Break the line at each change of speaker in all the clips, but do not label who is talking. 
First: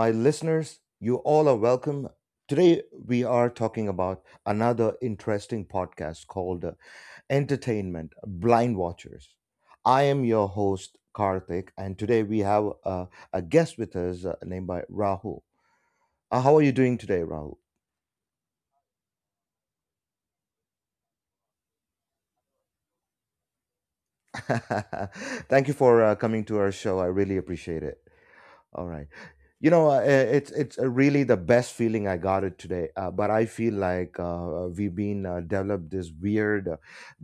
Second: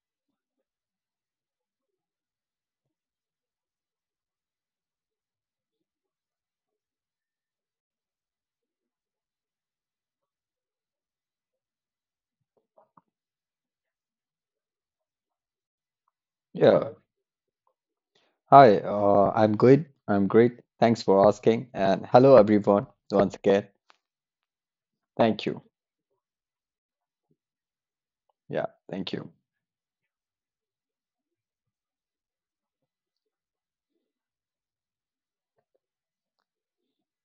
My listeners, you all are welcome. Today, we are talking about another interesting podcast called Entertainment Blind Watchers. I am your host, Karthik, and today we have a guest with us named by Rahul. How are you
Yeah.
doing today, Rahul?
Hi. I'm good. I'm great. Thanks for asking. And hello, everyone. Once again, thank you.
Thank you for coming to our show. I really appreciate it.
Yeah.
All right.
Thank you.
you know eh, it's Really the best feeling I got it today, but I feel like we've been developed this weird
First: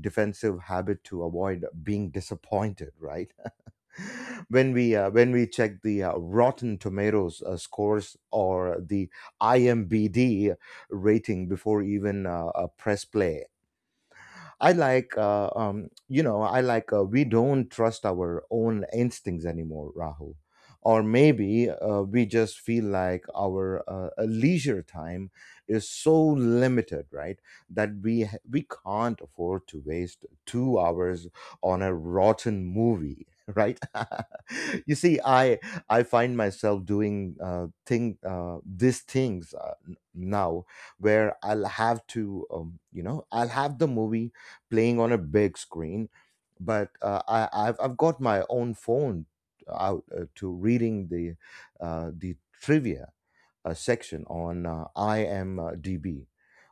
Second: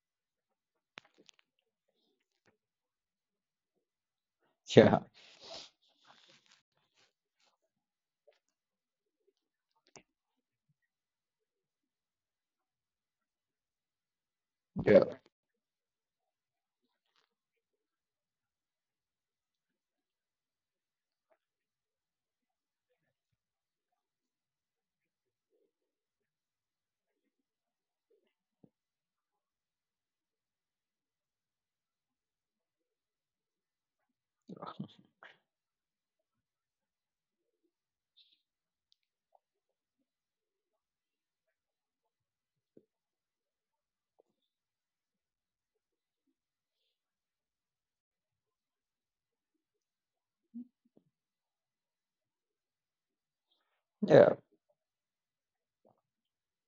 defensive habit to avoid being disappointed, right? When we
Yeah.
when we check the rotten tomatoes scores or the IMDb rating before even press play.
Yeah.
I like, we don't trust our own instincts anymore, Rahul. Or maybe we just feel like our leisure time is so limited, right? That we can't afford to waste 2 hours on a rotten movie, right? You see, I find myself doing thing these things now, where I'll have to, I'll have the movie playing on a big screen. But I've got my own phone out, to reading the uh, the trivia section
Yeah.
on IMDb,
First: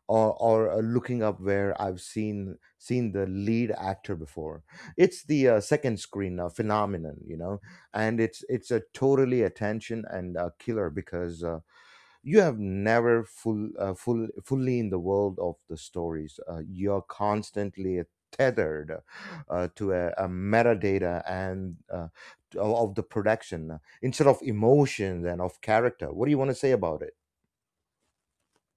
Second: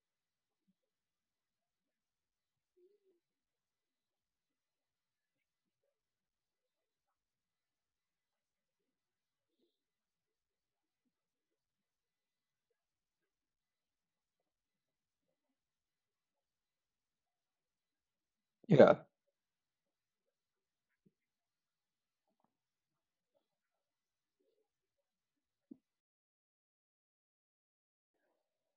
or or looking up where I've seen the lead actor before. It's the second screen phenomenon, you know, and it's a totally attention and killer, because. You have never full, fully in the world of the stories. You're constantly tethered
Yeah.
to a metadata and of the production, instead of emotions and of character. What do you want to say about it?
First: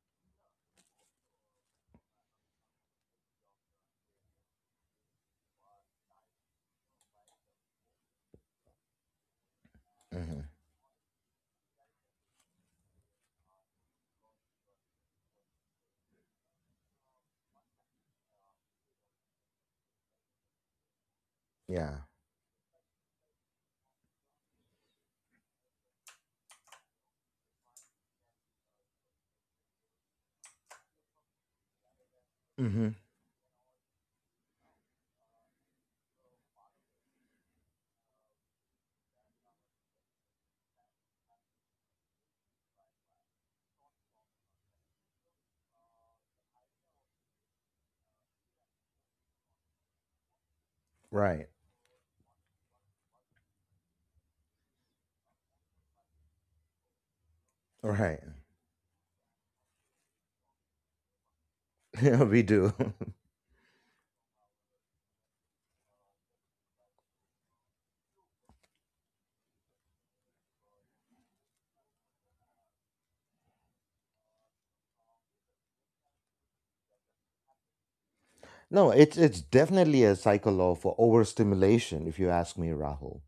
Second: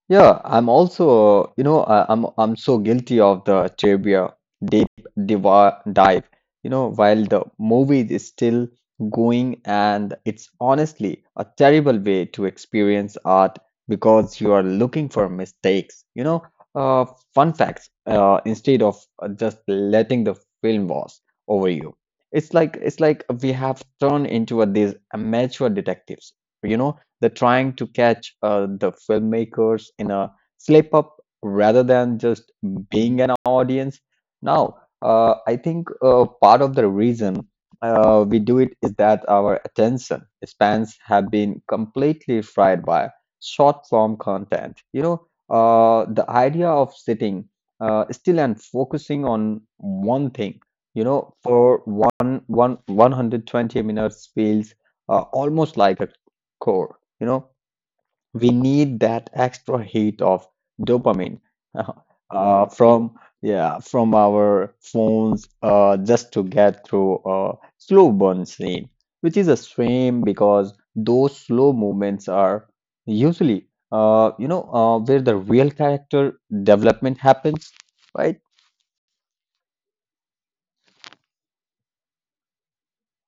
Yeah, I'm also, you know, I'm so guilty of the trivia deep diva dive. You know, while the movie is still going, and
Hmm.
it's honestly a terrible way to experience art because you are looking for mistakes. Uh, fun facts instead of just letting the film wash over you.
Yeah.
It's like we have turned into these amateur detectives. You know they're trying to catch the filmmakers in a slip up rather than just
Hmm.
being an audience. Now, I think part of the reason we do it is that our attention spans have been completely fried by short form content. The idea of sitting still and focusing on one thing, you know,
Right.
for 120 minutes feels almost like a chore. You know,
Right.
we need that extra hit of dopamine.
We
uh,
do.
from yeah from our phones just to get through a slow burn scene, which is a shame because those slow movements are usually, where the real character development happens, right?
No, it's definitely a cycle of overstimulation, if you ask me, Rahul.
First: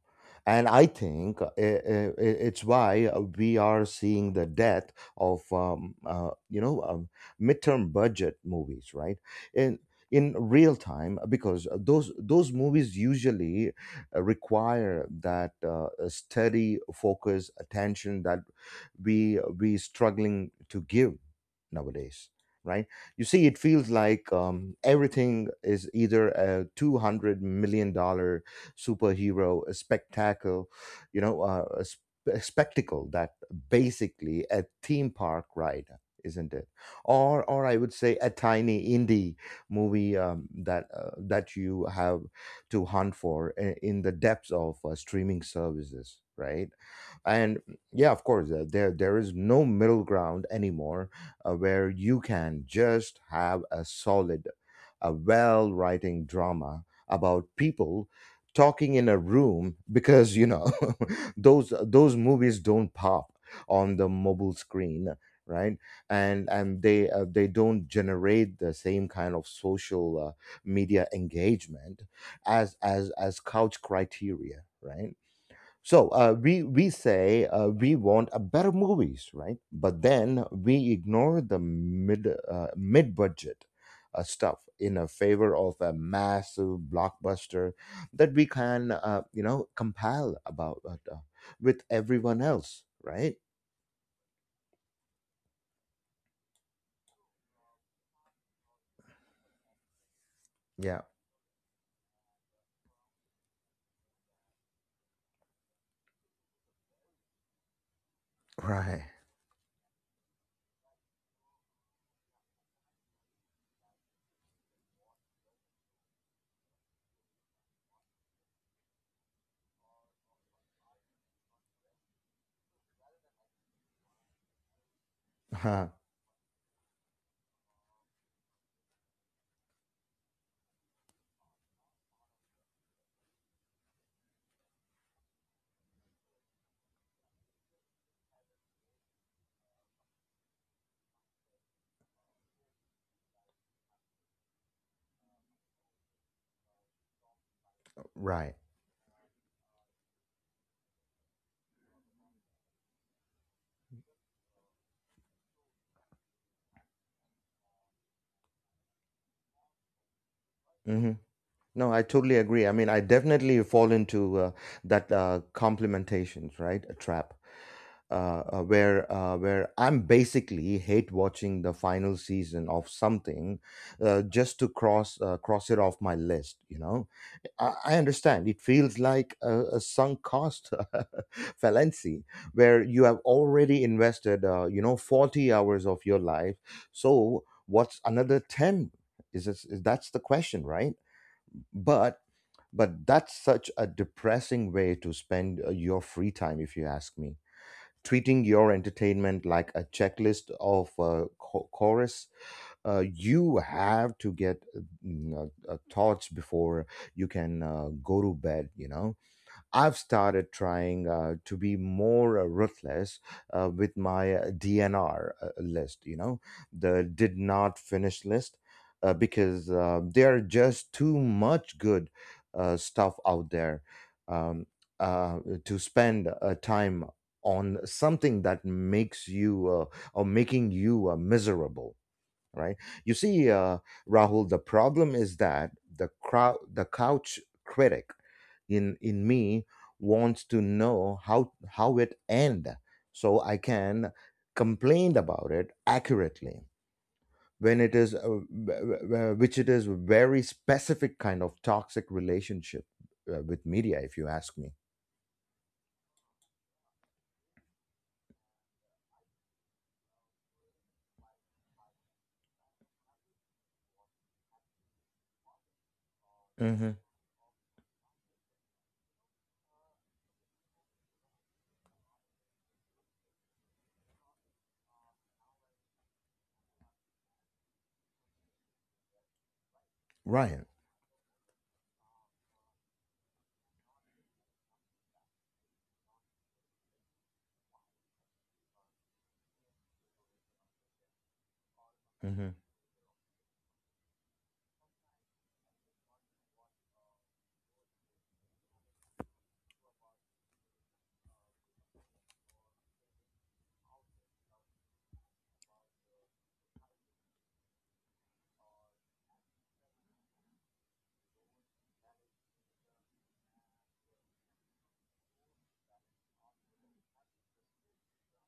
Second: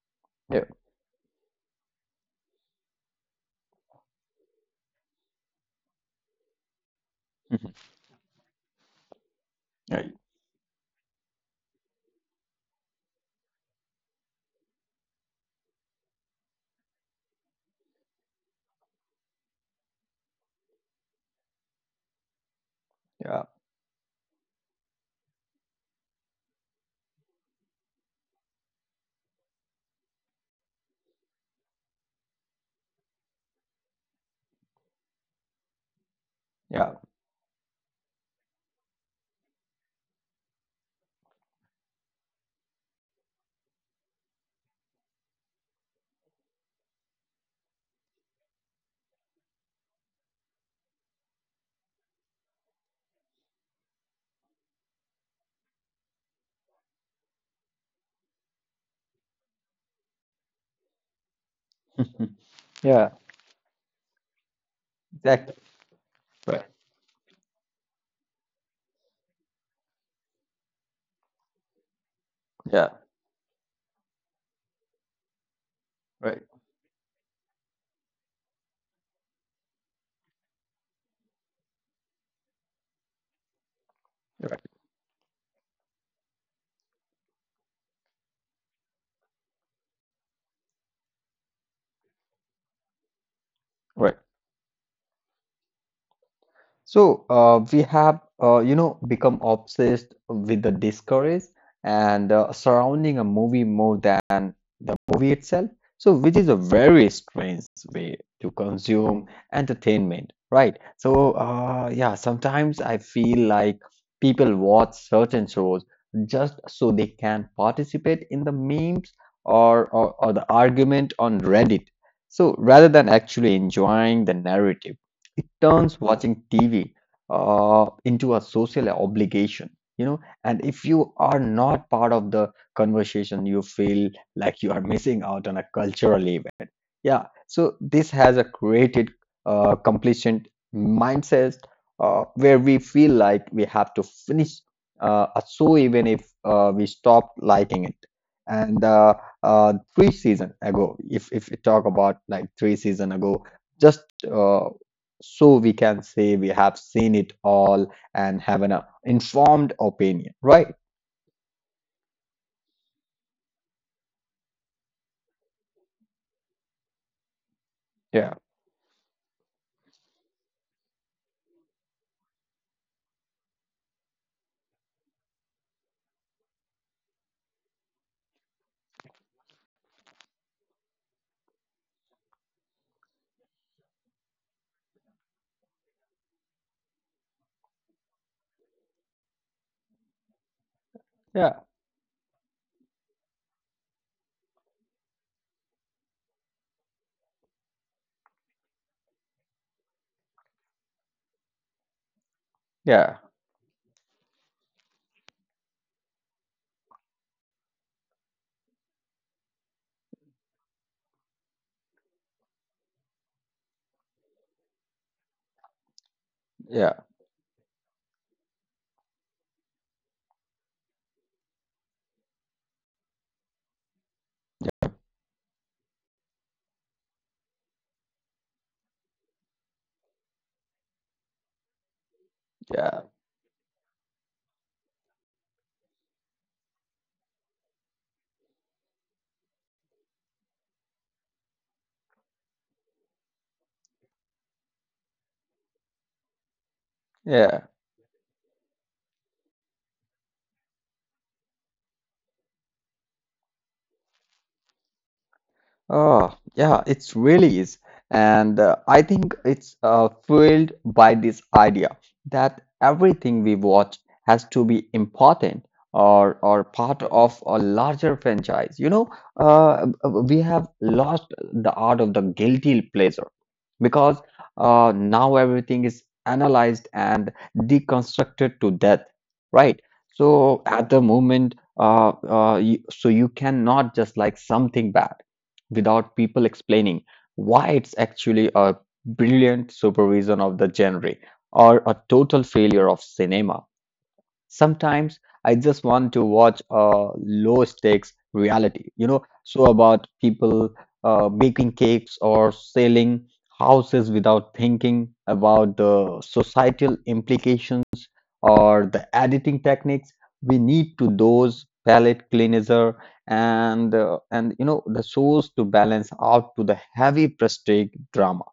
Yeah.
And I think, it's why we are seeing the death of
Mhm.
midterm budget movies, right? In
Right.
in real time, because those movies usually require that steady focus, attention that we struggling to give nowadays, right? You
Yeah,
see, it feels like, everything is either a $200 million superhero a spectacle, you know, a spectacle that basically a theme park ride, isn't it?
yeah.
Or I would say a tiny indie movie, that you have to hunt for in the depths of streaming services, right? And yeah, of course, there there is no middle ground anymore, where you can just have a solid, a well writing drama about people talking in a room, because you know those movies don't
Yeah.
pop on the mobile screen,
Exactly.
right? and
Right.
and they don't generate the same kind of social media engagement as
Yeah.
couch criteria, right? So, uh,
Right.
we we say, we want a better movies, right? But then we ignore the mid budget stuff
Right.
in a favor of a massive blockbuster that we can, compile about, with everyone else, right?
Right. So we have, you know, become obsessed with the
Yeah,
discoveries and surrounding a movie more than the movie itself. So, which is a very strange way to
right,
consume entertainment, right? So, yeah, sometimes I feel like people watch certain shows just so they can participate in the memes or the argument on Reddit. So, rather than actually enjoying the narrative, it turns watching TV into a social obligation, you know. And if you are not part of the conversation, you feel like you are missing out on a cultural event. Yeah, so this has a created completion mindset where we feel like we have to finish a show even if we stop liking it.
right.
And three season ago, if we talk about like three season ago, just uh, so we can say we have seen it all and have an informed opinion, right?
Mhm. No, I totally agree. I mean, I definitely fall into that complimentations, right? A trap.
Yeah,
Where where I'm basically hate watching the final season of something, just to cross it off my list. You know, I understand it feels like a sunk cost fallacy, where you have already invested, 40 hours of your life. So what's another 10? Is this, is that's the question, right?
yeah,
but but that's such a depressing way to spend, your free time, if you ask me, treating your entertainment like a checklist of chorus
yeah,
you have to get, mm, thoughts before you can go to bed, you know. I've started trying, to be more ruthless with my DNR list, you know,
yeah,
the did not finish list, because there are just too much good stuff out there, um, uh, to spend time on something that makes you, or making you miserable, right?
yeah,
You see, Rahul, the problem is that the crowd, the couch critic in me wants to know how it end, so I can complain about it accurately.
yeah.
When it is, which it is, very specific kind of toxic relationship with media, if you ask me.
Oh, yeah, it really is. And I think it's fueled by this idea that everything we watch has to be important or
Hmm.
part of a larger franchise. You know, we have lost the art of the guilty pleasure because now everything is analyzed and deconstructed to death, right? So
Ryan.
at the moment, so you cannot just like something bad without people explaining why it's actually a brilliant supervision of the genre or a total
Hmm.
failure of cinema. Sometimes I just want to watch a low stakes reality, you know, so about people baking cakes or selling houses without thinking about the societal implications or the editing techniques we need to those palette cleanser, and you know the shows to balance out to the heavy prestige drama,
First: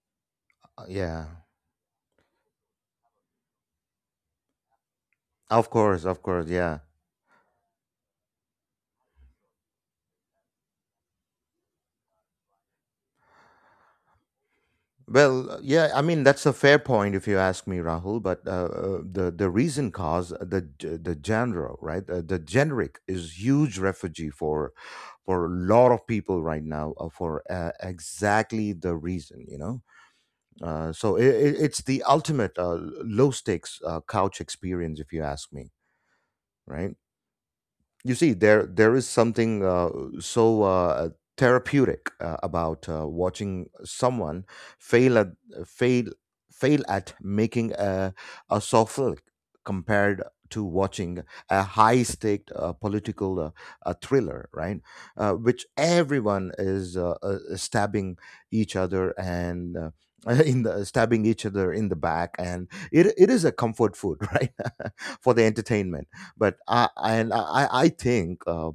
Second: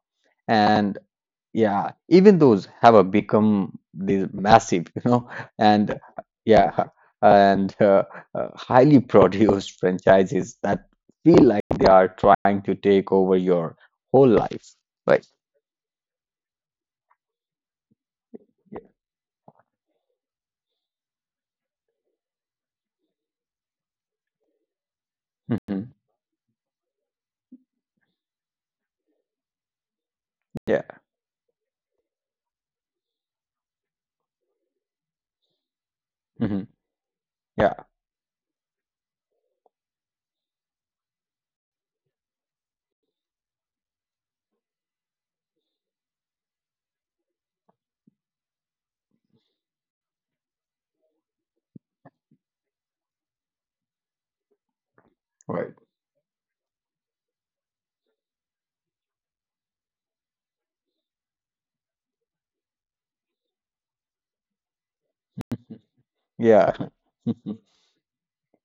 and
Yeah,
yeah even those have a become this massive you know, and
of course, yeah.
yeah and highly produced franchises that feel like they are trying to take over your whole life, right?
Well, yeah, I mean that's a fair point if you ask me, Rahul. But, the reason cause, the genre, right? The generic is huge refugee for a
Yeah. Hmm.
lot of people right now, for exactly the reason, you know.
Yeah.
So I It's the ultimate low stakes couch experience, if you ask me,
Hmm.
right?
Yeah.
You see, there is something so uh, therapeutic about watching someone fail at fail fail at making a soft flick, compared to watching a high stake political thriller, right? Which
Right.
everyone is, stabbing each other, and in the stabbing each other in the back, and it is a comfort food, right, for the entertainment. but
Yeah.
I and I I think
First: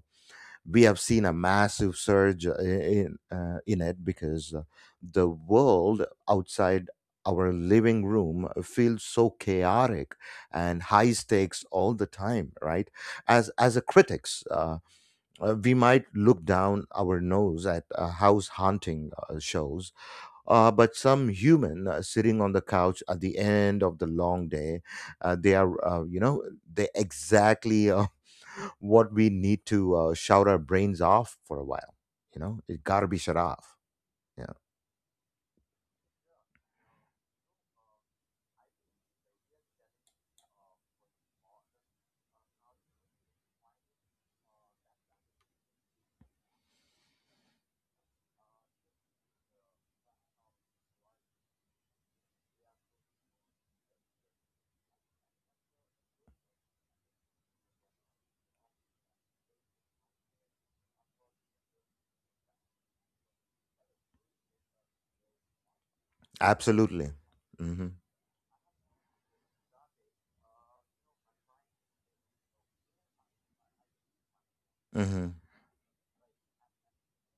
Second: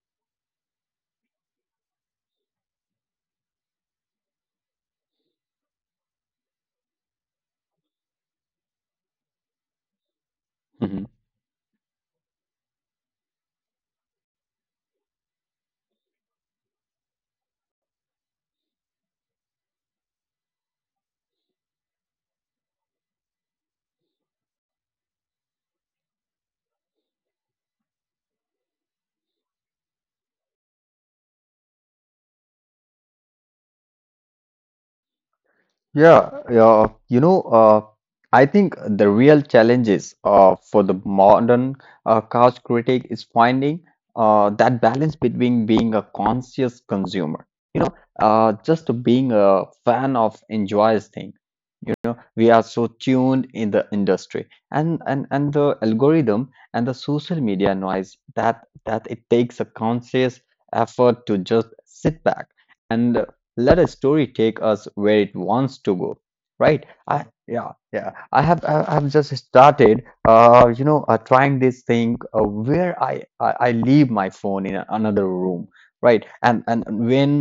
we have seen a massive surge in it, because the world outside our living room feels so chaotic and
Mhm.
high stakes all the time, right? As a critics, we might look down our nose at house haunting shows, but some human sitting on the couch at the end of the long day, they are you know they exactly what we need to shout our brains off for a while. You know, it got to be shut off. Yeah,
Yeah, yeah, you know, I think the real challenges for the modern couch critic is finding that balance between being a conscious consumer, you know, just being a fan of enjoys thing. You know, we are so tuned in the industry and and the algorithm and the social media noise that it takes a conscious effort to just sit back, and let a story take us where it wants to go, right?
absolutely.
i yeah
Mm-hmm.
yeah i have i i have just started, trying this thing where I leave my phone in a- another
Mm-hmm.
room, right and when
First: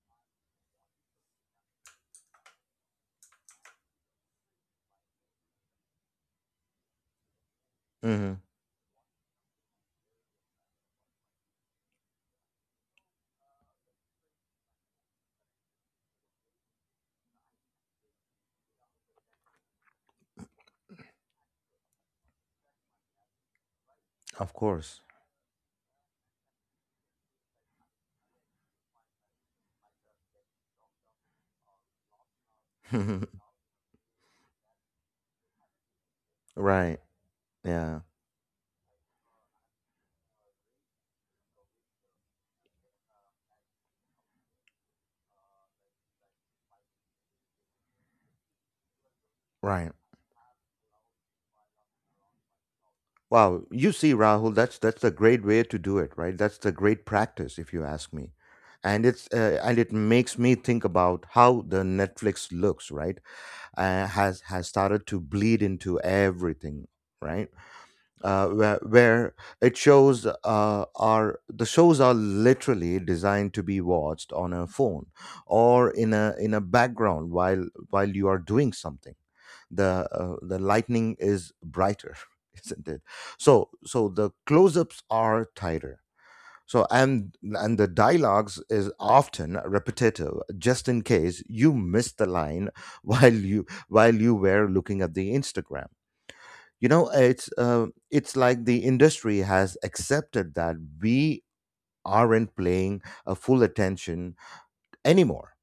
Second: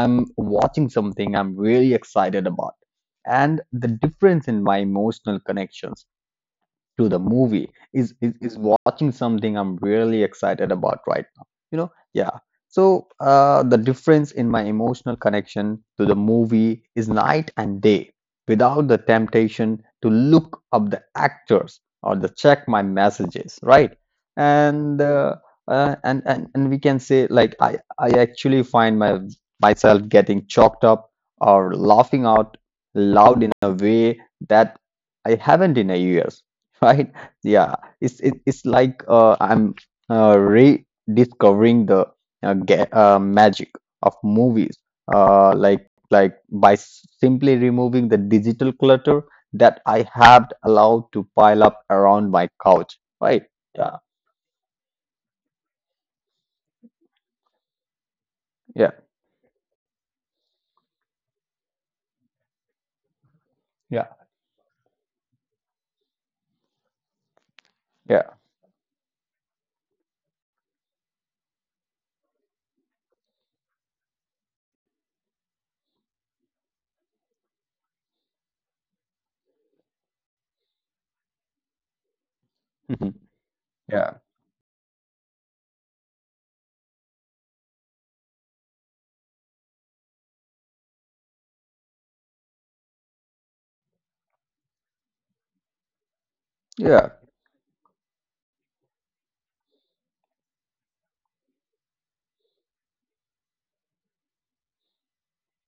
I'm watching something I'm really excited about, and the difference in my emotional connections to the movie is,
Mm-hmm.
is is watching something I'm really excited about right now, you know? Yeah. So the difference in my emotional connection to the movie is night and day without the temptation to look up the actors or the check my messages, right?
Of
And
course.
we can say like I actually find my myself getting choked up or laughing out loud in a way that I haven't in a years.
Right.
Right? Yeah,
Yeah.
it's it's like I'm rediscovering the magic of movies, like by simply removing the digital clutter that
Right.
I have allowed to pile up around my couch, right?
Wow.
Yeah,
You see, Rahul, that's a great way to do it. Right. That's the great practice, if you ask me.
yeah,
And it's, and it makes me think about how the Netflix looks. Right.
yeah,
Has started to bleed into everything. Right,
yeah.
where it shows, are the shows are literally designed to be watched on a phone or in a background while you are doing something. The the lightning is brighter, isn't it?
Mhm.
So so
Yeah,
the close-ups are tighter, so and the dialogues is often repetitive, just in case you missed the line while you were looking at the instagram, you
yeah,
know. It's, it's like the industry has accepted that we aren't playing a full attention anymore,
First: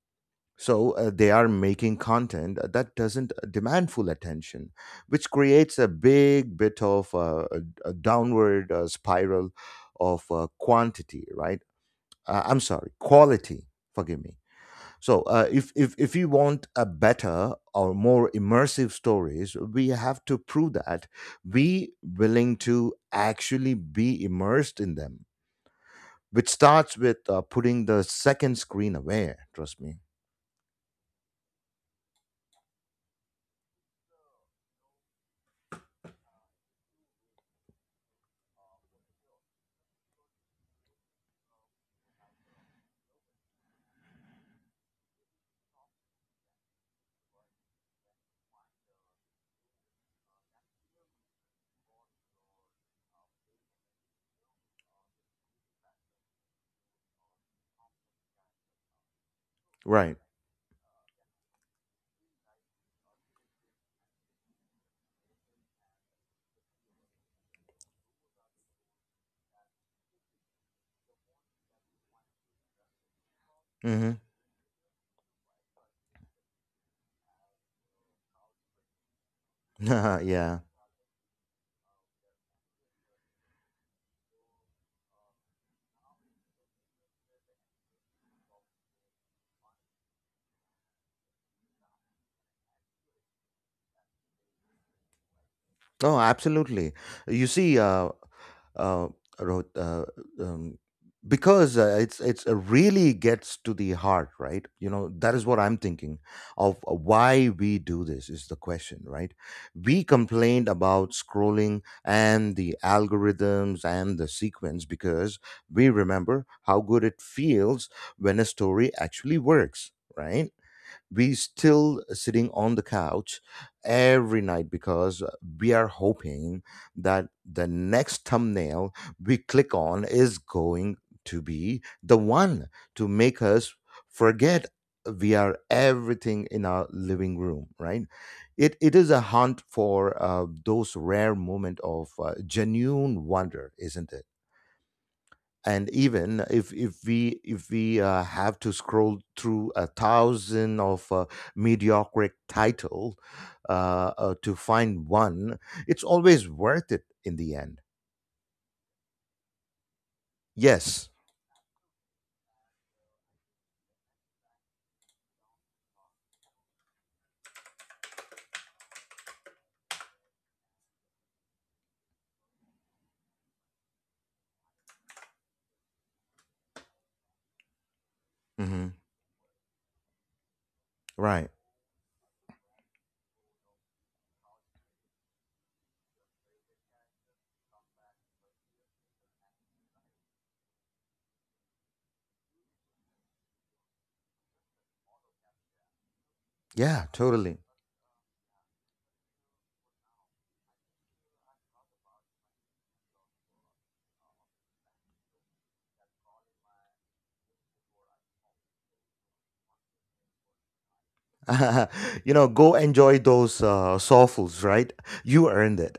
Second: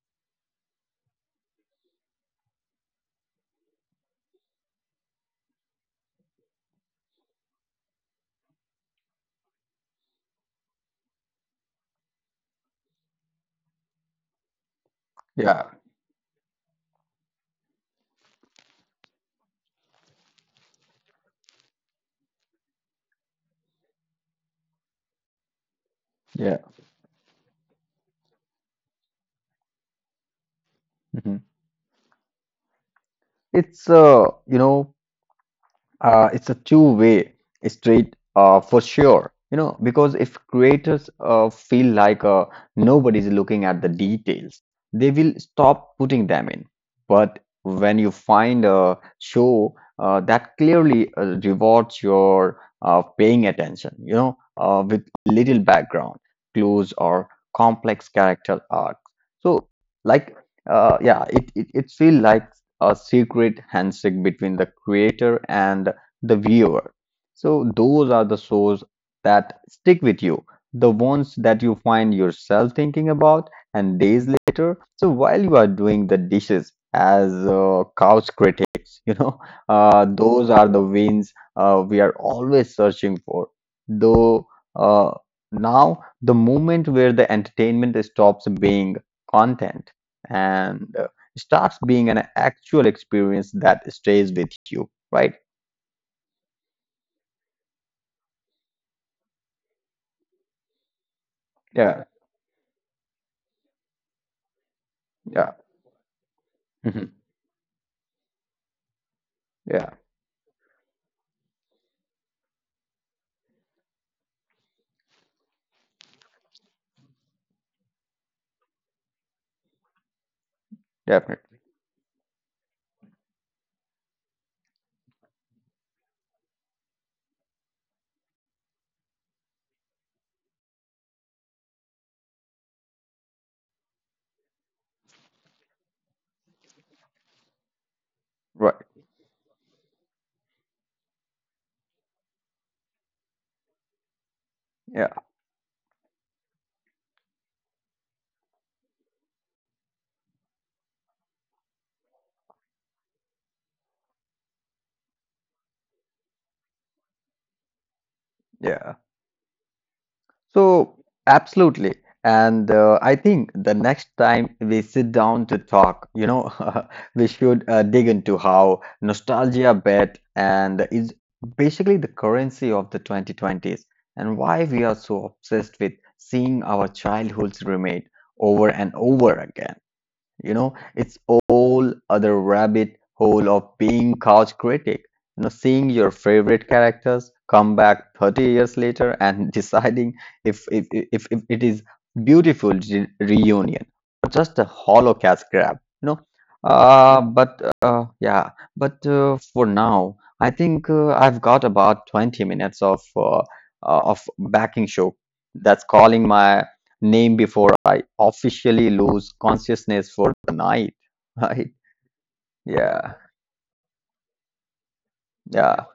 so, they are making content that doesn't demand full attention, which creates a big bit of a downward spiral of quantity, right? I'm sorry, quality, forgive me. So, uh,
yeah,
if, if if you want a better or more immersive stories, we have to prove that we willing to actually be immersed in them, which
yeah.
starts with putting the second screen away. Trust me.
Mhm. It's you know, it's a two-way street for sure. You know, because if creators feel like nobody's looking at the details, they will stop putting them in. But when you find a show that clearly rewards your paying attention, you know, with little background clues or complex character arcs, so
Right.
like, yeah, it feels like a secret handshake between the creator and the viewer. So those are the shows that stick with you, the ones that you find yourself thinking about and
Mm-hmm.
days later. So while you are doing the dishes as couch critics, you know, those
Yeah.
are the wins we are always searching for. Though uh, now the moment where the entertainment stops being content and starts being an actual experience that stays with you, right?
Oh, absolutely. You see, uh, wrote, um, because uh,
Yeah.
it's it's uh, really gets to the heart, right? You know, that is what
Yeah.
I'm thinking of,
Mhm.
why we do this is the question, right?
Yeah,
We complained about scrolling and the algorithms and the sequence, because we remember how good it feels when a story actually works, right? We
definitely.
still sitting on the couch every night, because we are hoping that the next thumbnail we click on is going to be the one to make us forget we are everything in our living room, right? it,
Right.
it is a hunt for, those rare moment of genuine wonder, isn't it?
Yeah,
And even if we have to scroll through a thousand of mediocre title, to find one, it's always worth it in the end.
yeah. So,
Yes.
absolutely. And I think the next time we sit down to talk, you know, we should dig into how nostalgia bet and is basically the currency of the 2020s and why we are so obsessed with seeing our childhoods remade over and
Hmm.
over again. You know, it's
Right.
all other rabbit hole of being couch critic, you know, seeing your favorite characters come back 30 years later and deciding if it is beautiful reunion or just a hollow cash grab, you know.
Yeah,
uh
totally.
but uh yeah, but for now I think I've got about 20 minutes of backing show that's calling my name before I officially lose consciousness for the night. Right?
You know, go
Yeah.
enjoy those soulfuls, right? You earned
Yeah.
it.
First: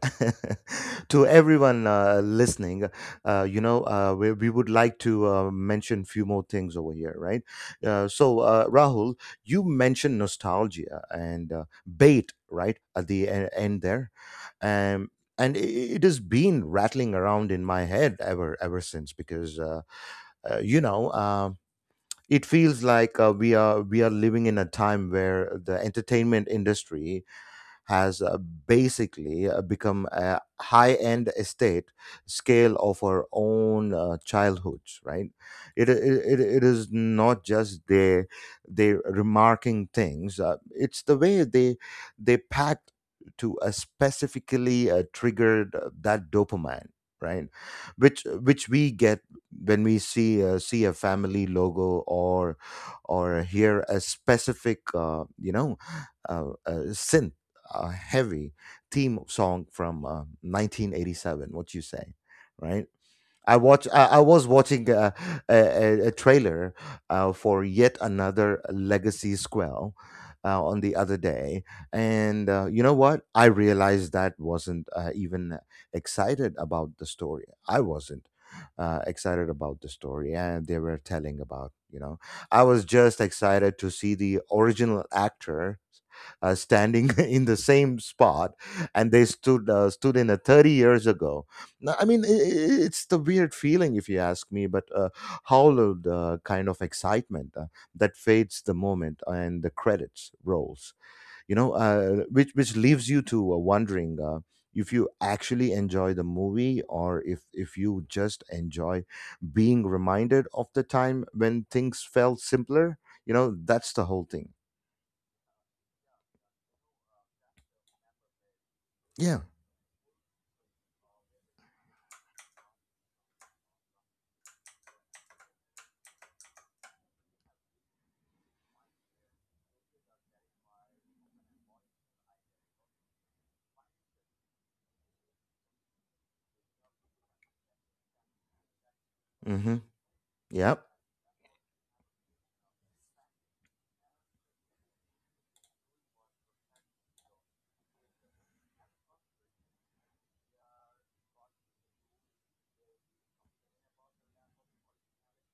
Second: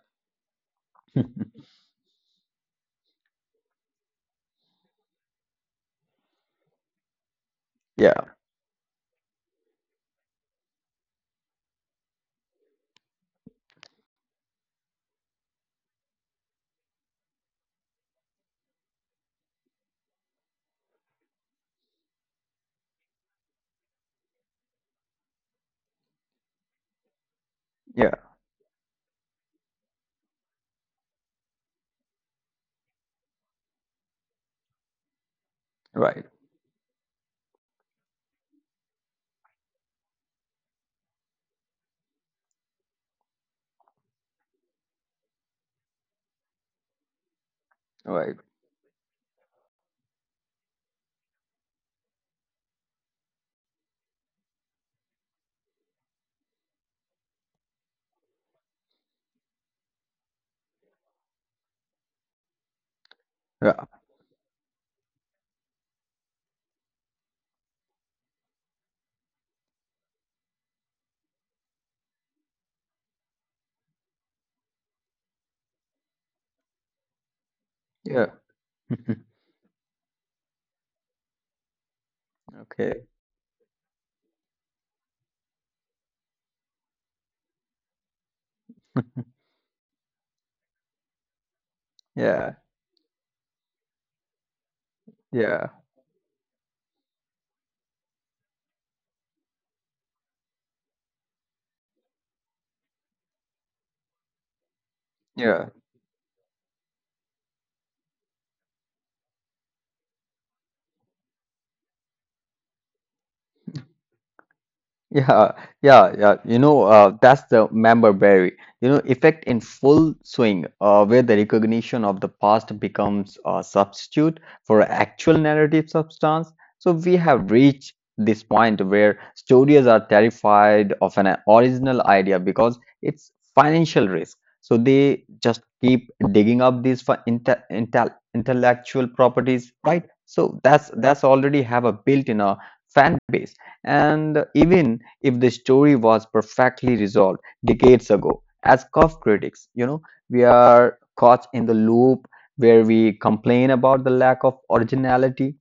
To everyone listening, we would like to mention few more things over here, right?
Yeah.
So, Rahul, you mentioned nostalgia and bait, right, at the end there. Um, and it has been rattling around in my head ever since, because uh, you know um, it feels like we are living in a time where the entertainment industry
Yeah.
has basically become a high-end estate scale of our own childhood, right? It, it,
Right.
it it is not just their remarking things. It's the way they pack to a specifically triggered that dopamine, right? Which,
Right.
which we get when we see a family logo or hear a specific synth heavy theme song from 1987. What you say, right? I
Yeah.
watch. I, I was watching a trailer for yet another Legacy Squall on the other day, and you know what? I realized that wasn't even excited about the story. I wasn't
Yeah.
excited about the story, and they were telling about. I was
Okay.
just excited to see the original actor standing in the same spot, and they stood in a 30 years ago no, I mean,
Yeah.
it's the weird feeling, if you ask me, but
Yeah.
hollowed kind of excitement that fades the moment and the credits rolls, which leaves you to wondering if you
Yeah.
actually enjoy the movie or if you just enjoy being reminded of the time when things felt simpler. You know, that's the whole thing.
Yeah, yeah, yeah. You know, that's the member berry. You know,
Yeah.
effect in full swing, where the recognition of the past becomes a substitute for actual narrative substance. So we have reached this point where studios are terrified of an original idea because it's financial risk. So they just keep digging up these for intellectual properties,
Mm-hmm.
right? So
Yep.
that's already have a built-in a fan base, and even if the story was perfectly resolved decades ago. As Cuff critics, you know, we are caught in the loop where we complain about the lack of originality,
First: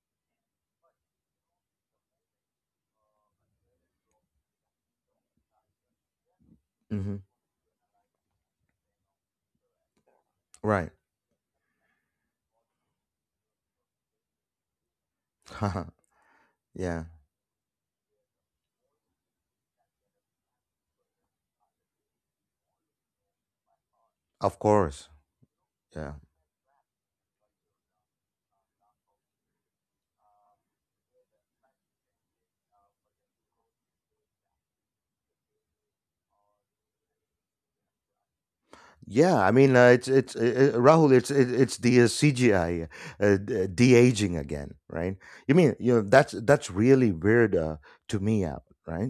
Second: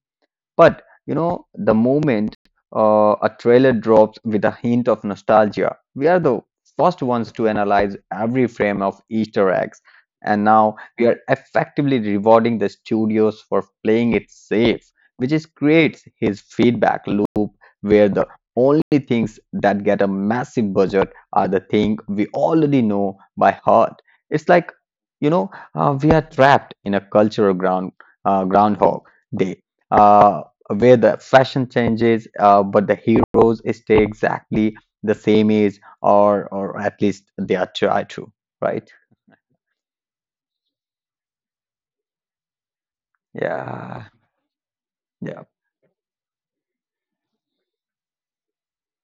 but you know, the moment a trailer drops with a hint of nostalgia, we are the first
Mm-hmm.
ones to analyze every frame of Easter eggs. And now
Right.
we are effectively rewarding the studios for playing it safe, which is creates his
Yeah.
feedback loop where the only things that get a massive budget are the thing we already know by heart. It's
Of
like,
course.
you know,
Yeah.
we are trapped in a cultural ground groundhog day. Uh, where the fashion changes, but the heroes stay exactly the same age, or at least they are try to, right?
Yeah, I mean, it's Rahul. It's the CGI de
Yeah,
aging again, right?
yeah,
You mean you know that's really weird to me out, right?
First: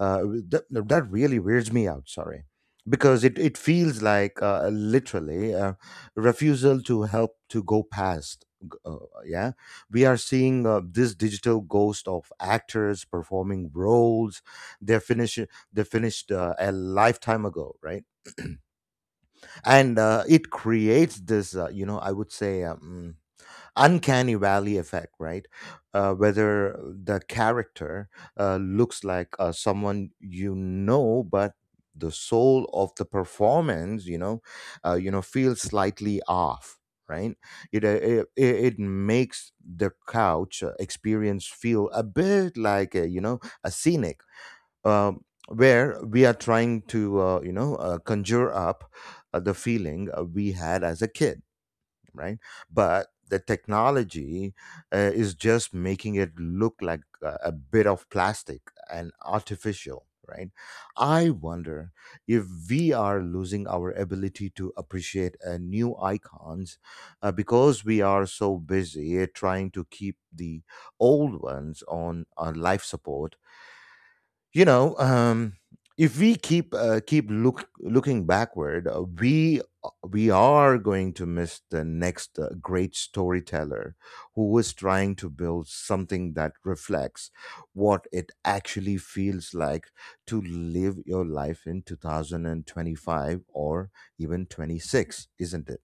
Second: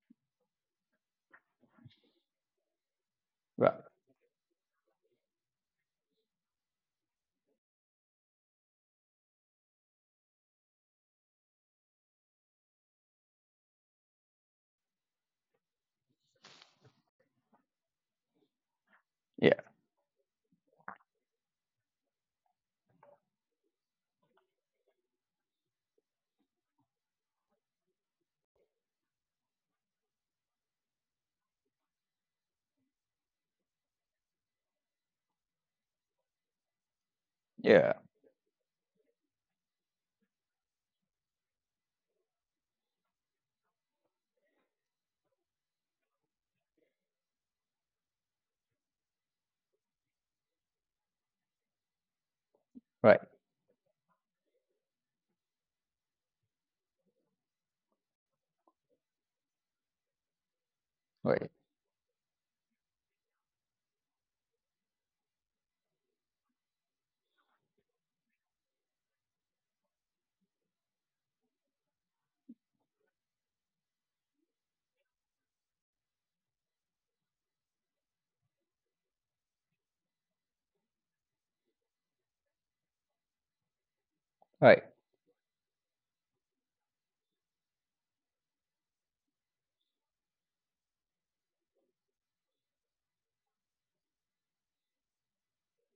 Uh, that that really weirds me out. Sorry, because it
right,
feels like literally a refusal to help to go past. Yeah, we are seeing this digital ghost of actors performing roles they're finished they finished a lifetime ago, right?
yeah,
And it creates this I would say uncanny valley effect, right, whether the character looks like someone you know, but the soul of the performance, feels slightly off, right. it,
yeah,
uh, it it it makes the couch experience feel a bit like a, a scenic uh, where we are trying to conjure up the feeling we had as a kid, right, but
right,
the technology is just making it look like a bit of plastic and artificial, right. I
right,
wonder if we are losing our ability to appreciate new icons because we are so busy trying to keep the old ones on life support, you know um if we keep keep look looking backward, we are going to miss the next great storyteller who
right.
was trying to build something that reflects what it actually feels like to live your life in 2025 or even 26, isn't it?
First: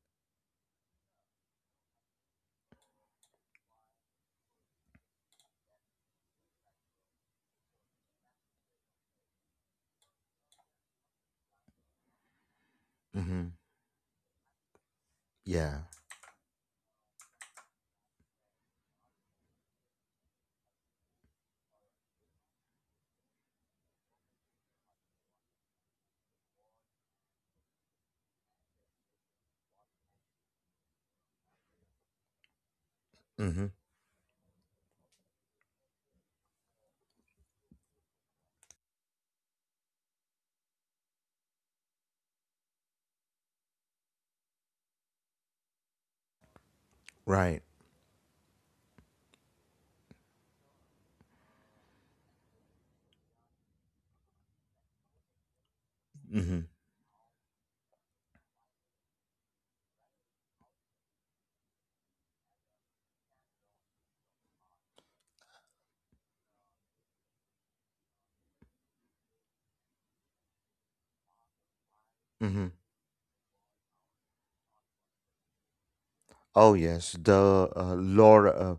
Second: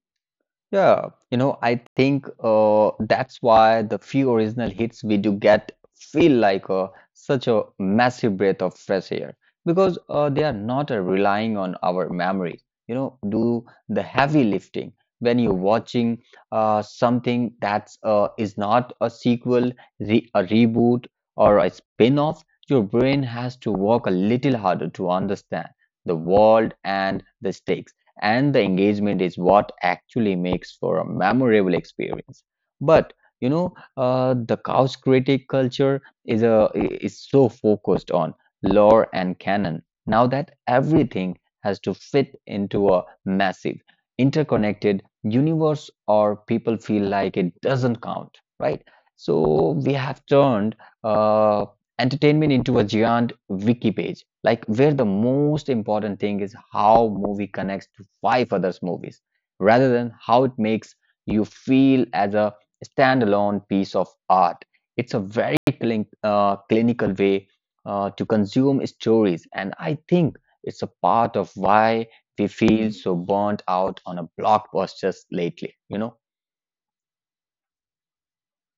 Yeah, you know, I think that's why the few original hits we do get feel like such a massive breath of fresh air because they are not relying on our memories, you know,
Hmm.
do the heavy lifting. When you're
Yeah.
watching something that's is not a sequel, re a reboot, or a spin-off, your brain has to work a little harder to understand the world and the stakes, and the engagement is what actually makes for a memorable experience. But you
Hmm.
know, the couch critic culture is a is so focused on lore and canon now that everything has to fit into a massive interconnected universe or people feel like
Right.
it doesn't count, right? So we have turned uh, entertainment into a giant wiki page, like where the most important thing is
Hmm.
how movie connects to five others movies, rather than how it makes you feel as a standalone piece of art. It's a very clinical way to consume stories, and I think it's a part of why we
Hmm.
feel so burnt out on a blockbusters lately.
Oh yes, the lore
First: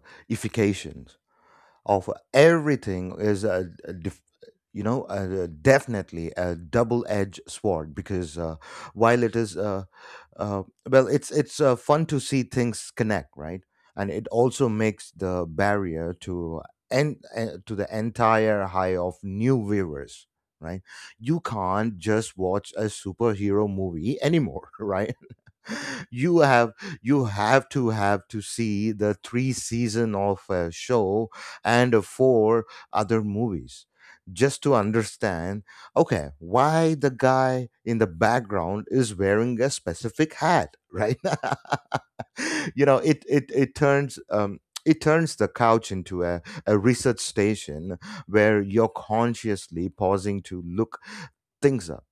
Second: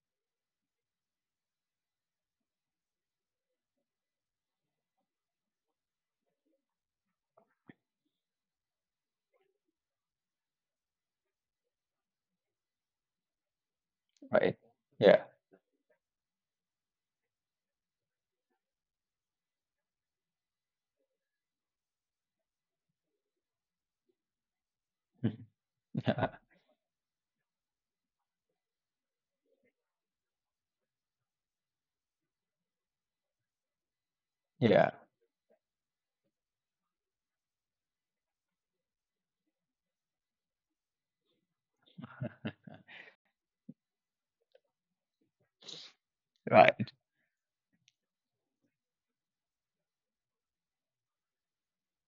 of everything is a def- you know a- definitely a double-edged sword because while it is uh, well it's fun to see things connect, right, and it
Right?
also makes
Yeah.
the barrier to and to the entire high of new viewers, right. You can't just watch a superhero movie anymore right. You have you have to see the three season of a show and four other movies just to
Yeah,
understand okay why the guy in the background is wearing a specific hat, right? You know, it turns the couch into a
right,
research station where you're consciously pausing to look things up,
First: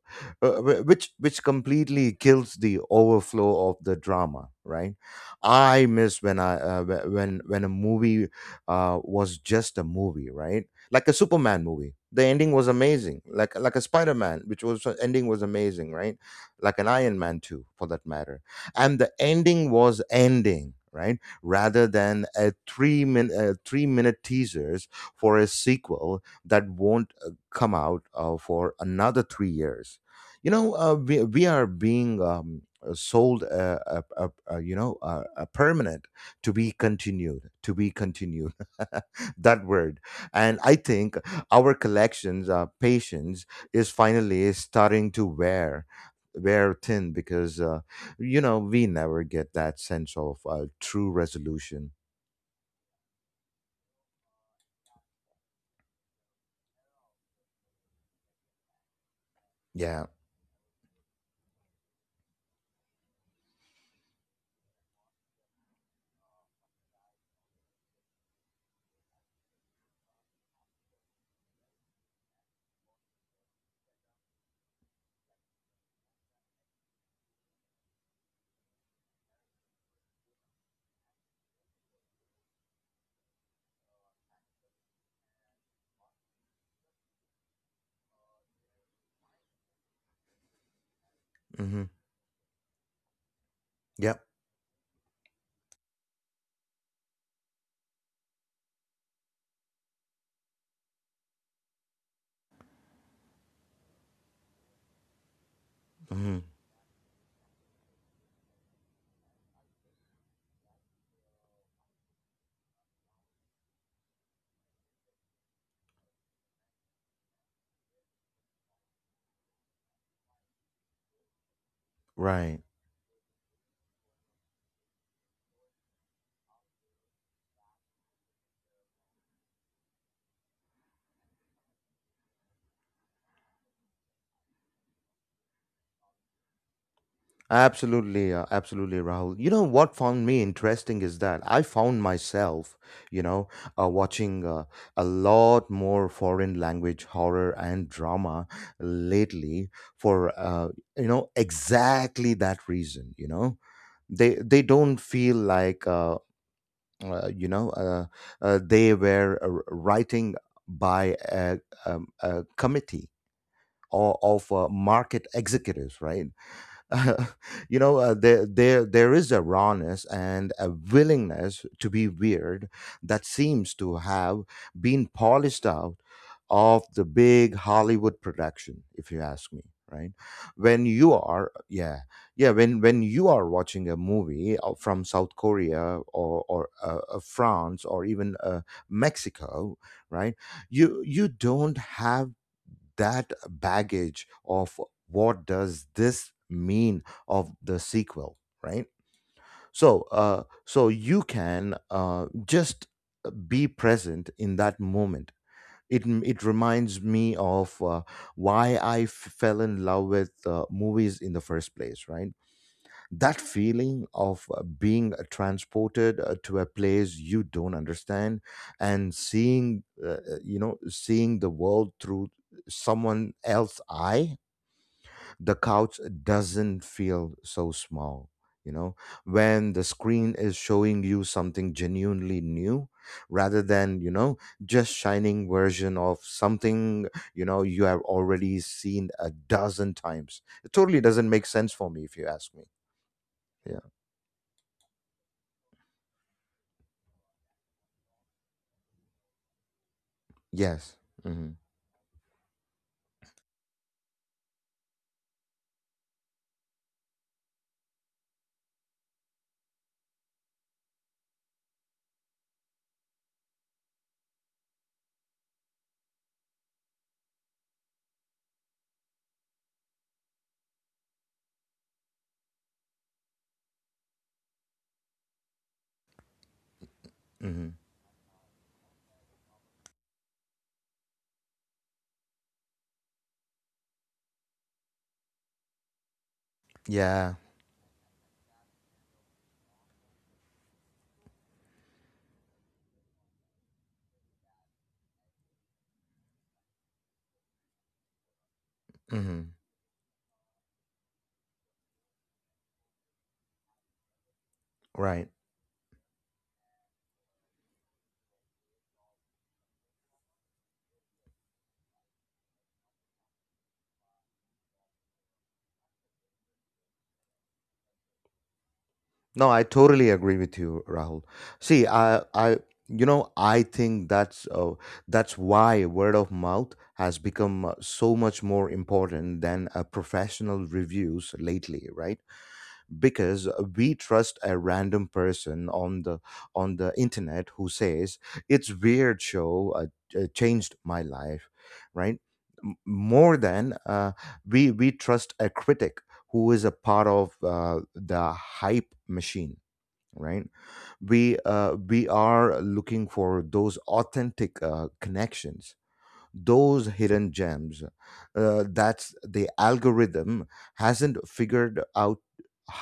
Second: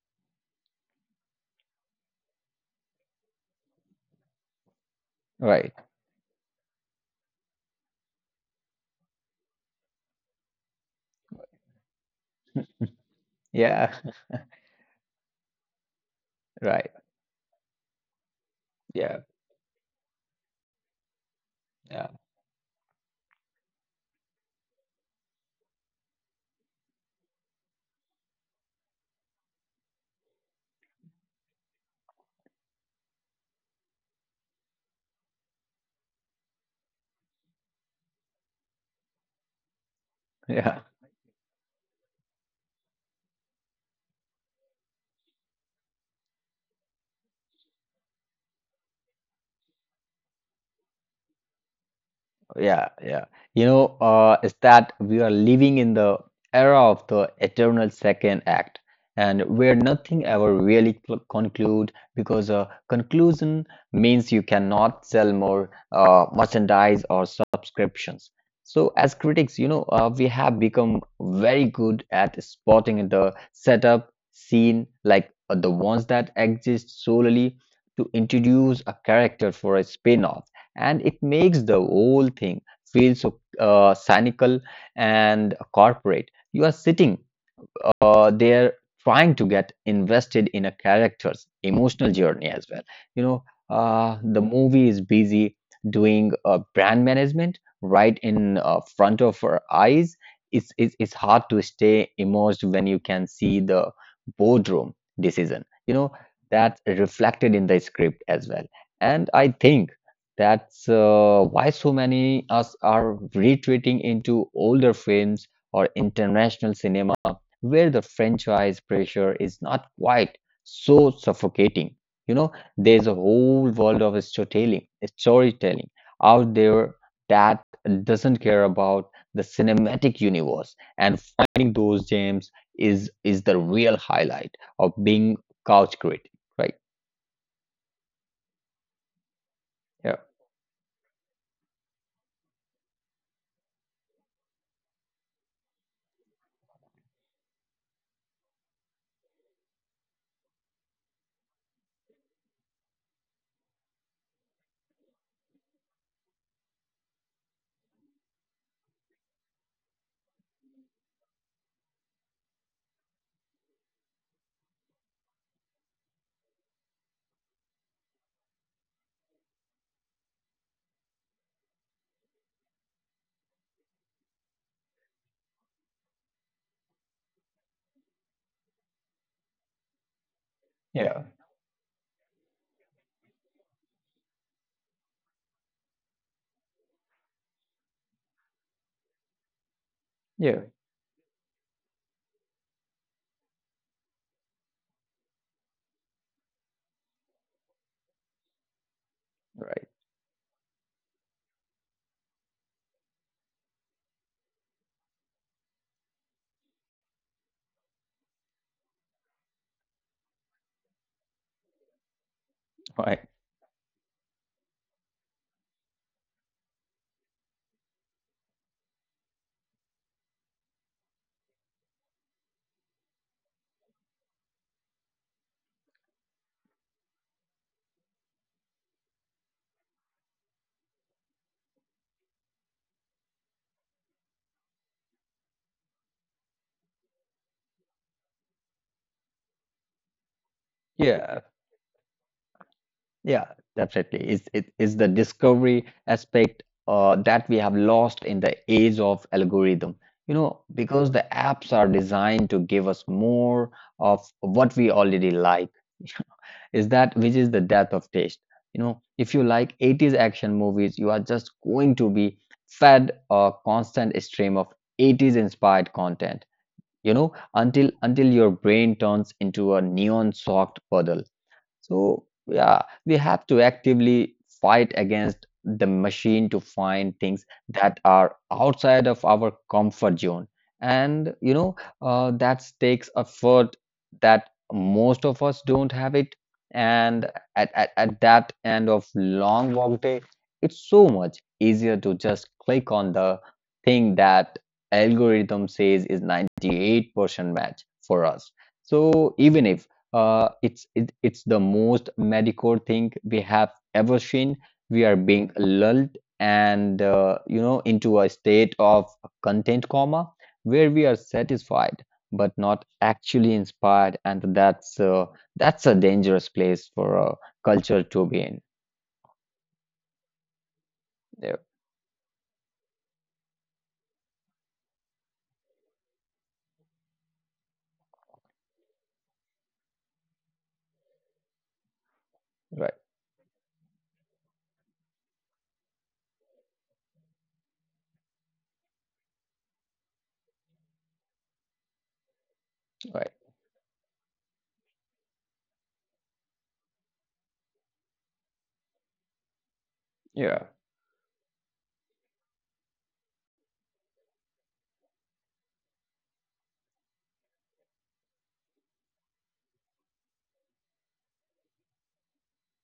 which completely kills the overflow of the drama. Right?
right,
I miss when when a movie was just a movie. Right? Like a Superman movie. The ending was amazing. Like a
yeah.
Spider Man, which was ending was amazing. Right? Like an
Right,
Iron Man too, for that matter. And the
yeah.
ending was ending. Right, rather
Yeah,
than a 3 minute teasers for a sequel that won't come out for another 3 years. We are being sold, a, you know, a permanent to be continued, that word. And I
yeah,
think our collections, patience is finally starting to wear thin because you know we never get that sense of true resolution.
yeah. You know, is that we are living in the era of the eternal second act, and where
Yeah.
nothing ever really cl conclude because a conclusion means you cannot sell more merchandise or subscriptions. So, as critics, you know, we have become very good at spotting the setup scene, like the ones that exist solely to introduce a character for a spin-off, and it makes the whole thing feel so cynical and corporate. You are sitting they're trying to get invested in a character's
Hmm.
emotional journey as well. You know,
Yep.
the movie is busy doing brand management right in front of our eyes. It's hard to stay immersed when you can see the boardroom decision, you know,
Hmm.
that's reflected in the script as well. And I think that's why so many us are retreating into older films or international cinema where the franchise pressure is not quite so suffocating. You know,
Right.
there's a whole world of storytelling out there that doesn't care about the cinematic universe, and finding those gems is the real highlight of being couch critic, right?
Absolutely, absolutely, Rahul. You know what
Yeah.
found me interesting is that I found myself, you know, watching a lot more foreign language horror and drama lately for, you know, exactly that reason. You know, they don't feel like uh, you know uh, they were writing by a committee or of market executives, right? You know, there is a rawness and a willingness to be weird that seems to have been polished out of the big Hollywood production, if you ask me. Right when you
Yeah.
are, yeah, yeah, when you are watching a movie from South Korea or France or even Mexico, right?
Yeah.
You don't have that baggage of what does this mean of the sequel, right,
Right,
so so you can just be present in that moment. It reminds me of why I fell in love with movies in the first place, right,
right.
that feeling of being transported to a place you don't understand and seeing seeing the world through someone else's eye. The couch doesn't feel so small, you know, when the screen is showing you something genuinely new rather than, you know, just shining version of something, you know, you have already seen a dozen times. It totally doesn't
Yeah.
make sense for me, if you ask me.
Yeah, definitely. It is the discovery aspect that we have lost in the age of algorithm. You know,
Yes.
because the
Hmm.
apps are designed to give us more of what we already like. is that which is the death of taste. You know, if you like '80s action movies, you are just going to be fed a constant stream of '80s inspired content. You know, until your brain turns into a neon soaked puddle. So, yeah, we have to actively fight against the machine to find things
Hmm.
that are outside of our comfort zone. And, you know, that takes effort that most of us don't have it. And
Yeah.
at that end of long work day, it's so much easier to just click on the thing that algorithm says is 98% match for us. So
Hmm.
even if it's the most mediocre thing we have ever seen. We are
Right.
being lulled and into a state of content coma where we are satisfied but not actually inspired, and that's a dangerous place for a culture to be in.
No, I totally agree with you, Rahul.
Yeah,
See, you know, I think that's why word of mouth has become so much more important than professional reviews lately, right?
right,
Because we trust a random person on the internet who says it's weird show changed my life, right.
right,
More than we trust a critic who is a part of the hype machine, right.
yeah,
We are looking for those authentic connections, those hidden gems that's the algorithm hasn't figured out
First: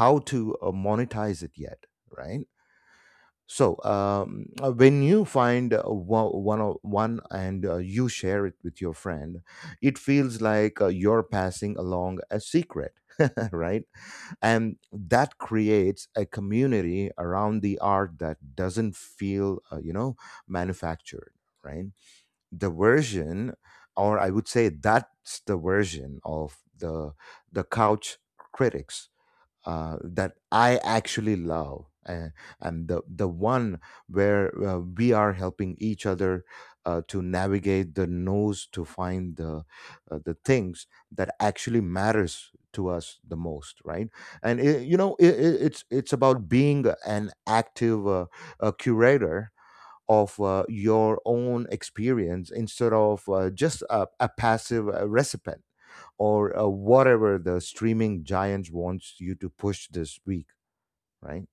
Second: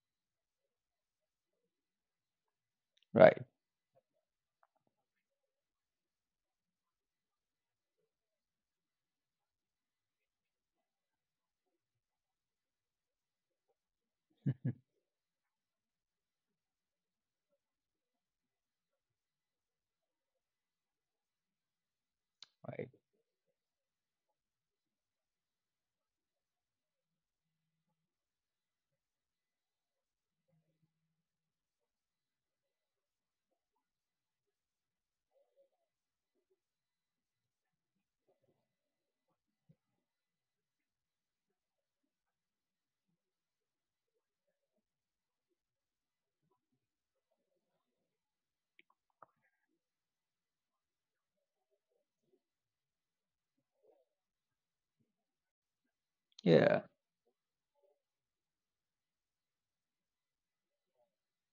how to monetize it yet, right.
right,
So when you find one and you share it with your friend, it feels like you're passing along a secret right, and that creates a community around the art that doesn't feel manufactured, right. the
right,
version or I would say that's the version of the couch critics that I actually love, and the one where we are helping each other to navigate the nose to find the things that actually matters to us the most, right, and, it, it's about being an active curator of your own experience instead of just a passive recipient or
yeah.
whatever the streaming giant wants you to push this week, right?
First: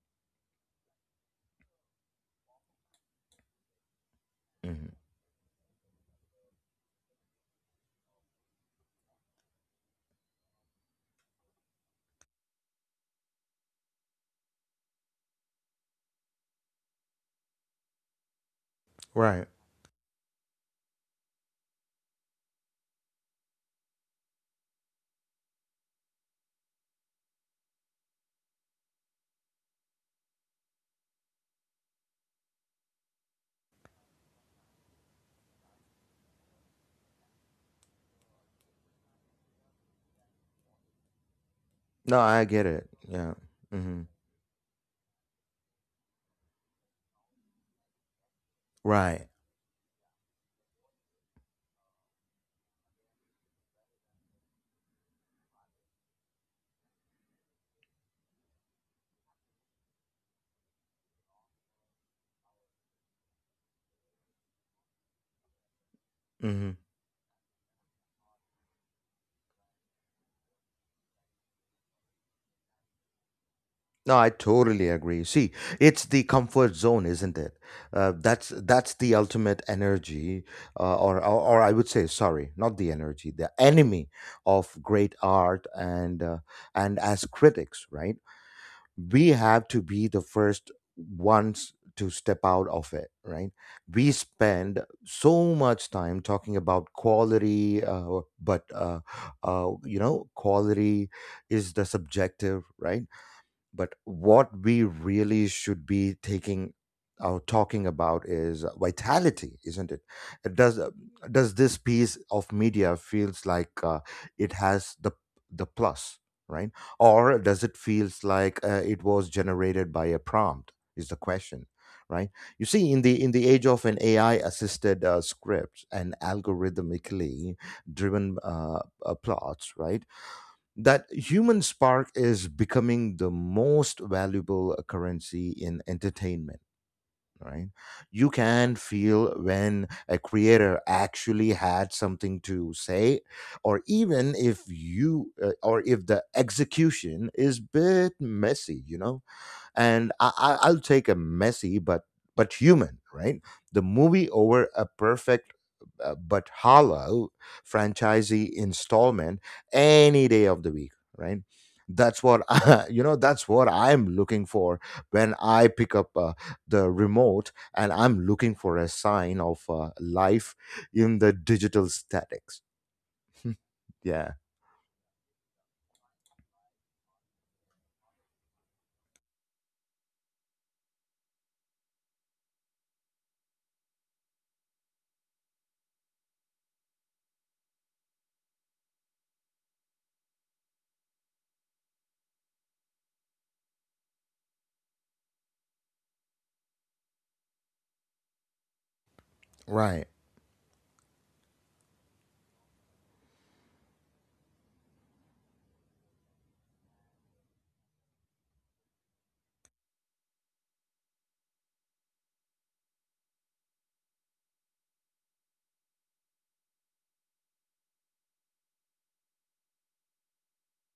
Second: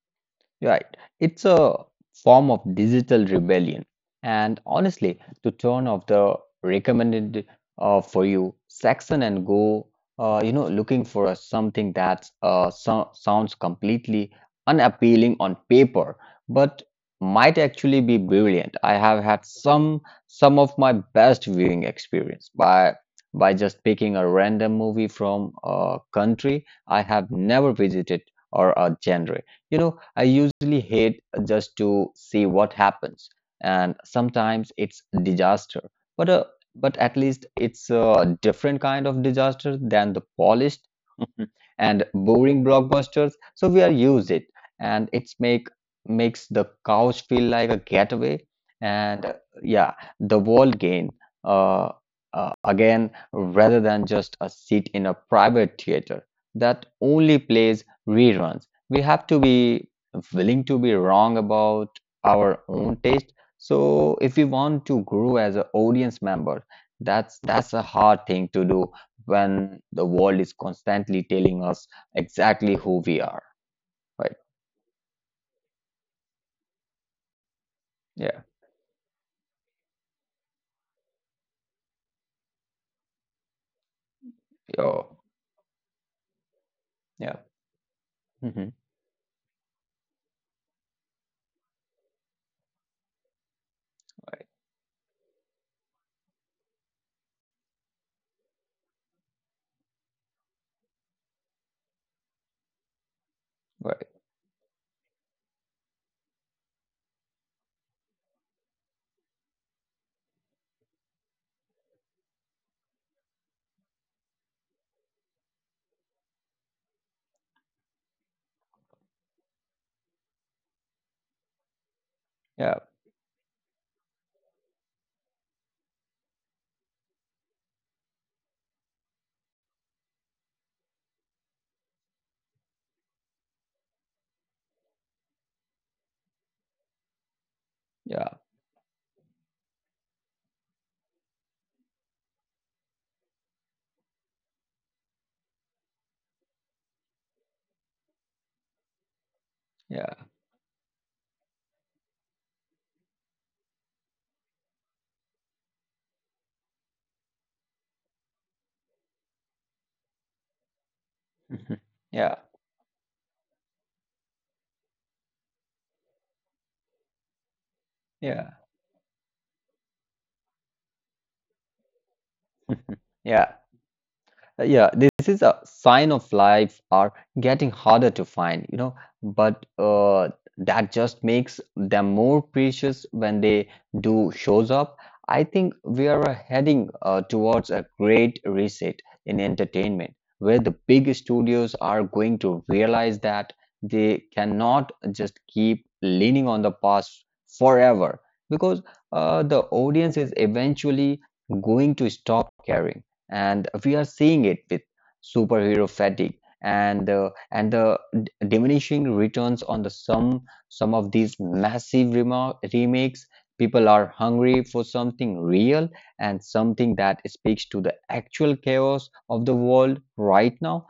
Right. It's a form of digital rebellion. And
Hmm.
honestly, to turn off the recommended for you section and you know, looking for something that sounds completely unappealing on paper, but might actually be brilliant. I have
Right.
had some of my best viewing experience by just picking a random movie from a country I have never visited or a genre. You know, I usually hate just to see what happens, and sometimes it's disaster. But uh, but at least it's a different kind of disaster than the polished and
No, I
boring
get it. Yeah.
blockbusters. So we are
Hmm.
used it, and it's make makes the couch feel like a getaway. And
Right.
yeah, the world gain uh, again rather than just a seat in a private theater that only plays reruns. We have to be willing to be wrong about our own taste, so if we want to grow as an audience member,
Hmm.
that's a hard thing to do when the world is constantly telling us exactly who we are.
No, I
Right.
totally agree. See, it's the comfort zone, isn't it?
Yeah.
That's the ultimate energy, or I would say, sorry, not the energy, the enemy of great
Oh.
art and as
Yeah.
critics, right?
Hmm.
We have to be the first ones to step out of it, right? We
Right,
spend so much time talking about quality, but you know, quality is the subjective, right? But
right,
what we really should be taking or talking about is vitality, isn't it? It does this piece of media feels like it has the plus, right? Or does it feels like it was generated by a prompt? Is the question, right? You
yeah,
see, in the age of an AI assisted script and algorithmically driven plots, right, that human spark is becoming the most valuable currency in entertainment, right. You
yeah,
can feel when a creator actually had something to say, or even if you or if the execution is bit messy, you know, and
yeah.
I'll take a messy but human, right? The movie over a perfect but hollow franchisee installment any day of the week, right?
Mhm.
That's
Yeah,
what I, you know. That's what I'm looking for when I pick up the remote, and I'm
yeah.
looking for a sign of life in the digital statics.
Yeah.
Yeah.
Yeah, this is a sign of life are getting harder to find, you know, but that just makes them more precious when they do shows up. I think we are heading towards a great reset in entertainment, where the big studios are going to realize that they cannot just keep leaning on the past forever because the
Right.
audience is eventually going to stop caring, and we are seeing it with superhero fatigue and the diminishing returns on the some of these massive remakes. People are hungry for something real and something that speaks to the actual chaos of the world right now.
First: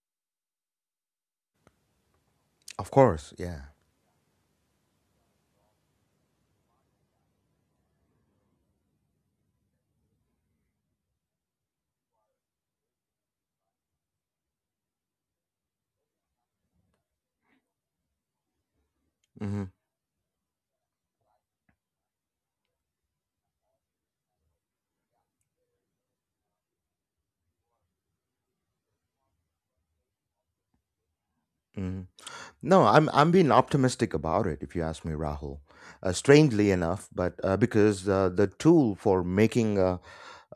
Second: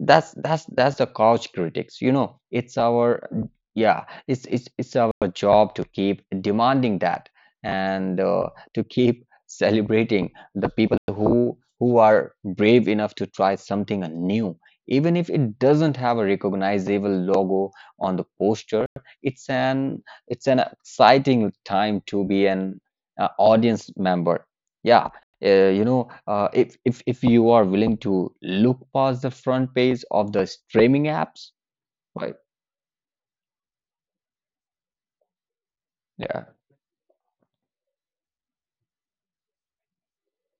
That's the couch critics, you know. It's
Of
our
course. Yeah.
Yeah, it's our job to keep demanding that, and to keep celebrating the people who are brave enough to try something new, even if it doesn't have a recognizable logo on the poster.
Hmm.
It's an exciting time to be an audience member. Yeah. If if you are willing to look past the front page of the streaming apps,
Hmm.
right?
No, I'm being optimistic about it. If you ask me, Rahul.
Yeah,
Strangely enough, but because the tool for making uh,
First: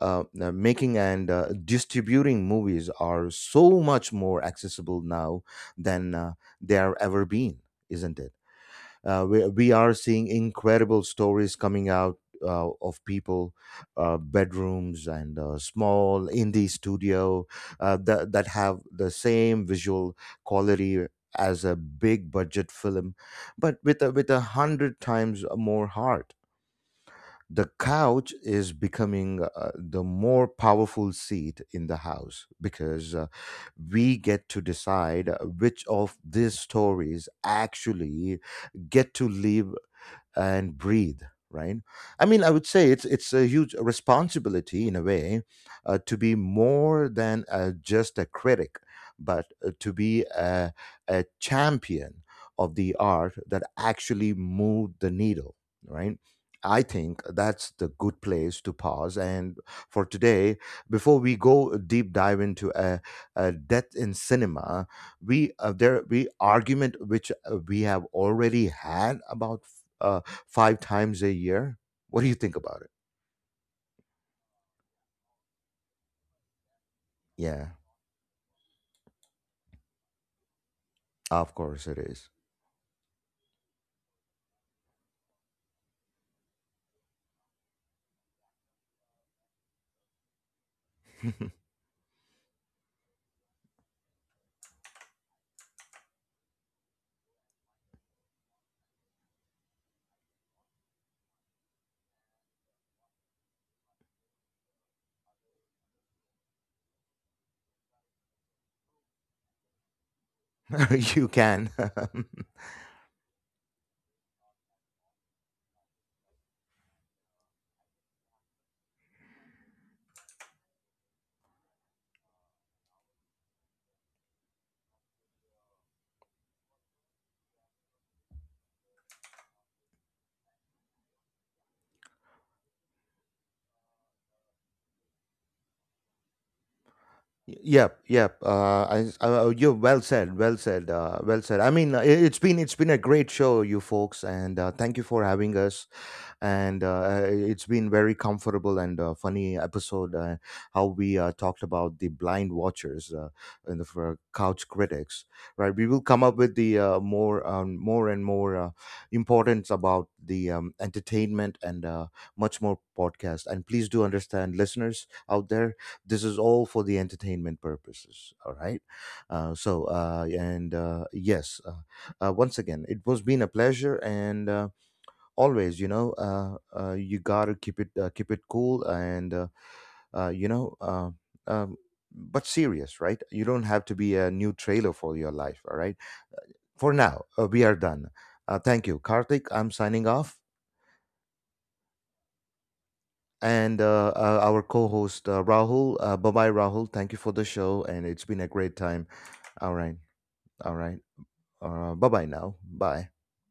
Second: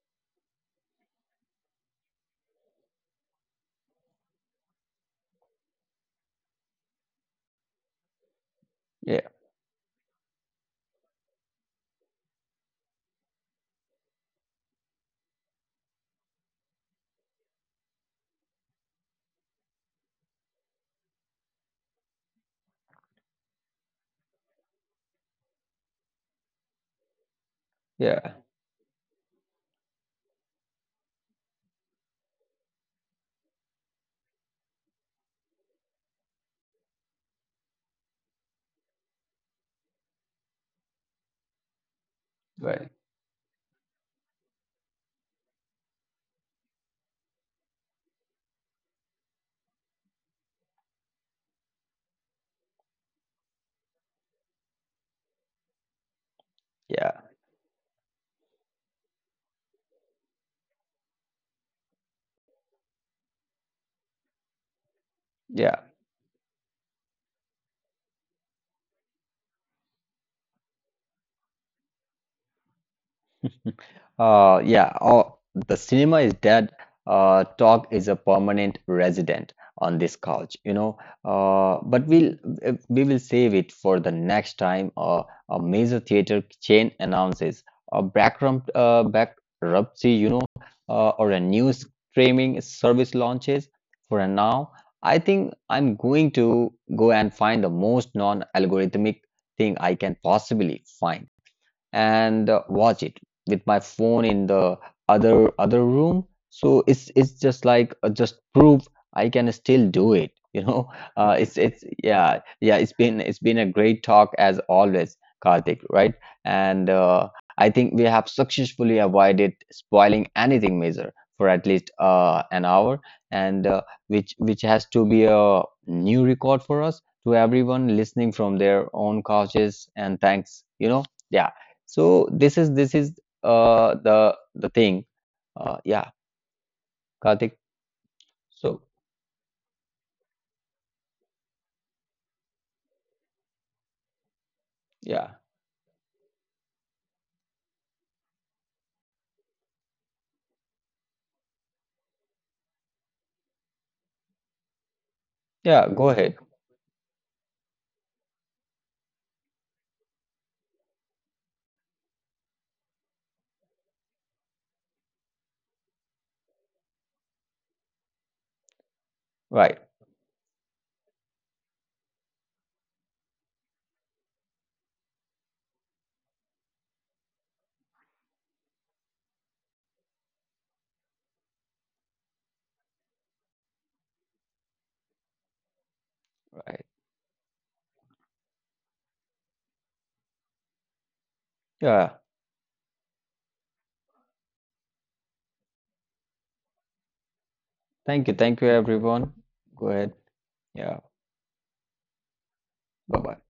uh, uh, making and distributing movies are so much more accessible now than they are ever been, isn't it?
yeah,
We are seeing incredible stories coming out of people, bedrooms, and small indie studio that have the same visual quality as a big budget film, but with with 100 times more heart. The couch
yeah,
is becoming the more powerful seat in the house because we get to decide which of these stories actually get to live and breathe, right. I mean, I would say
right,
it's a huge responsibility in a way to be more than just a critic but to be a champion of the art that actually moved the needle, right. I
yeah,
think that's the good place to pause and for today before we go deep dive into a death in cinema, we
yeah.
there we argument which we have already had about uh, five times a year. What do you think about it?
Uh, yeah, oh, the cinema is dead.
Yeah,
Talk is a permanent resident on this couch, you know.
of course it
But
is.
we'll We will save it for the next time. A major theater chain announces a bankruptcy, you know, or a new streaming service launches. For now, I think I'm going to go and find the most non-algorithmic thing I can possibly find and watch it with my phone in the other room, so it's just like just proof I can still do it. You know,
You can.
it's yeah, it's been a great talk as always, Karthik, right? And I think we have successfully avoided spoiling anything major for at least an hour, and which has to be a new record for us. To everyone listening from their own couches, and thanks, you know. Yeah. So this is the thing. Uh, yeah, Karthik.
Yep, yep.
So
You well said, well said, well said. I mean, it's been a great show, you folks, and thank you for
yeah,
having us. And it's been very comfortable and funny episode. How we talked about the blind watchers and the for couch critics, right? We
yeah.
will
Go
come up
ahead.
with the more, more and more importance about the entertainment and much more podcast. And please do understand, listeners out there, this is all for the entertainment purposes. All right.
Right,
So and yes, once again, it was been a pleasure and. Always, you gotta keep it cool and uh, you know uh, um, but serious, right, you don't have to be a new trailer for your life, all right.
right.
For now we are done. Thank you, Karthik, I'm signing off,
Yeah.
and our co-host Rahul, bye-bye, Rahul. Thank you for the show and it's
Thank you.
been a
Thank you,
great time.
everyone.
All
Go
right.
ahead.
All right.
Yeah.
Bye-bye now, bye.
Bye bye.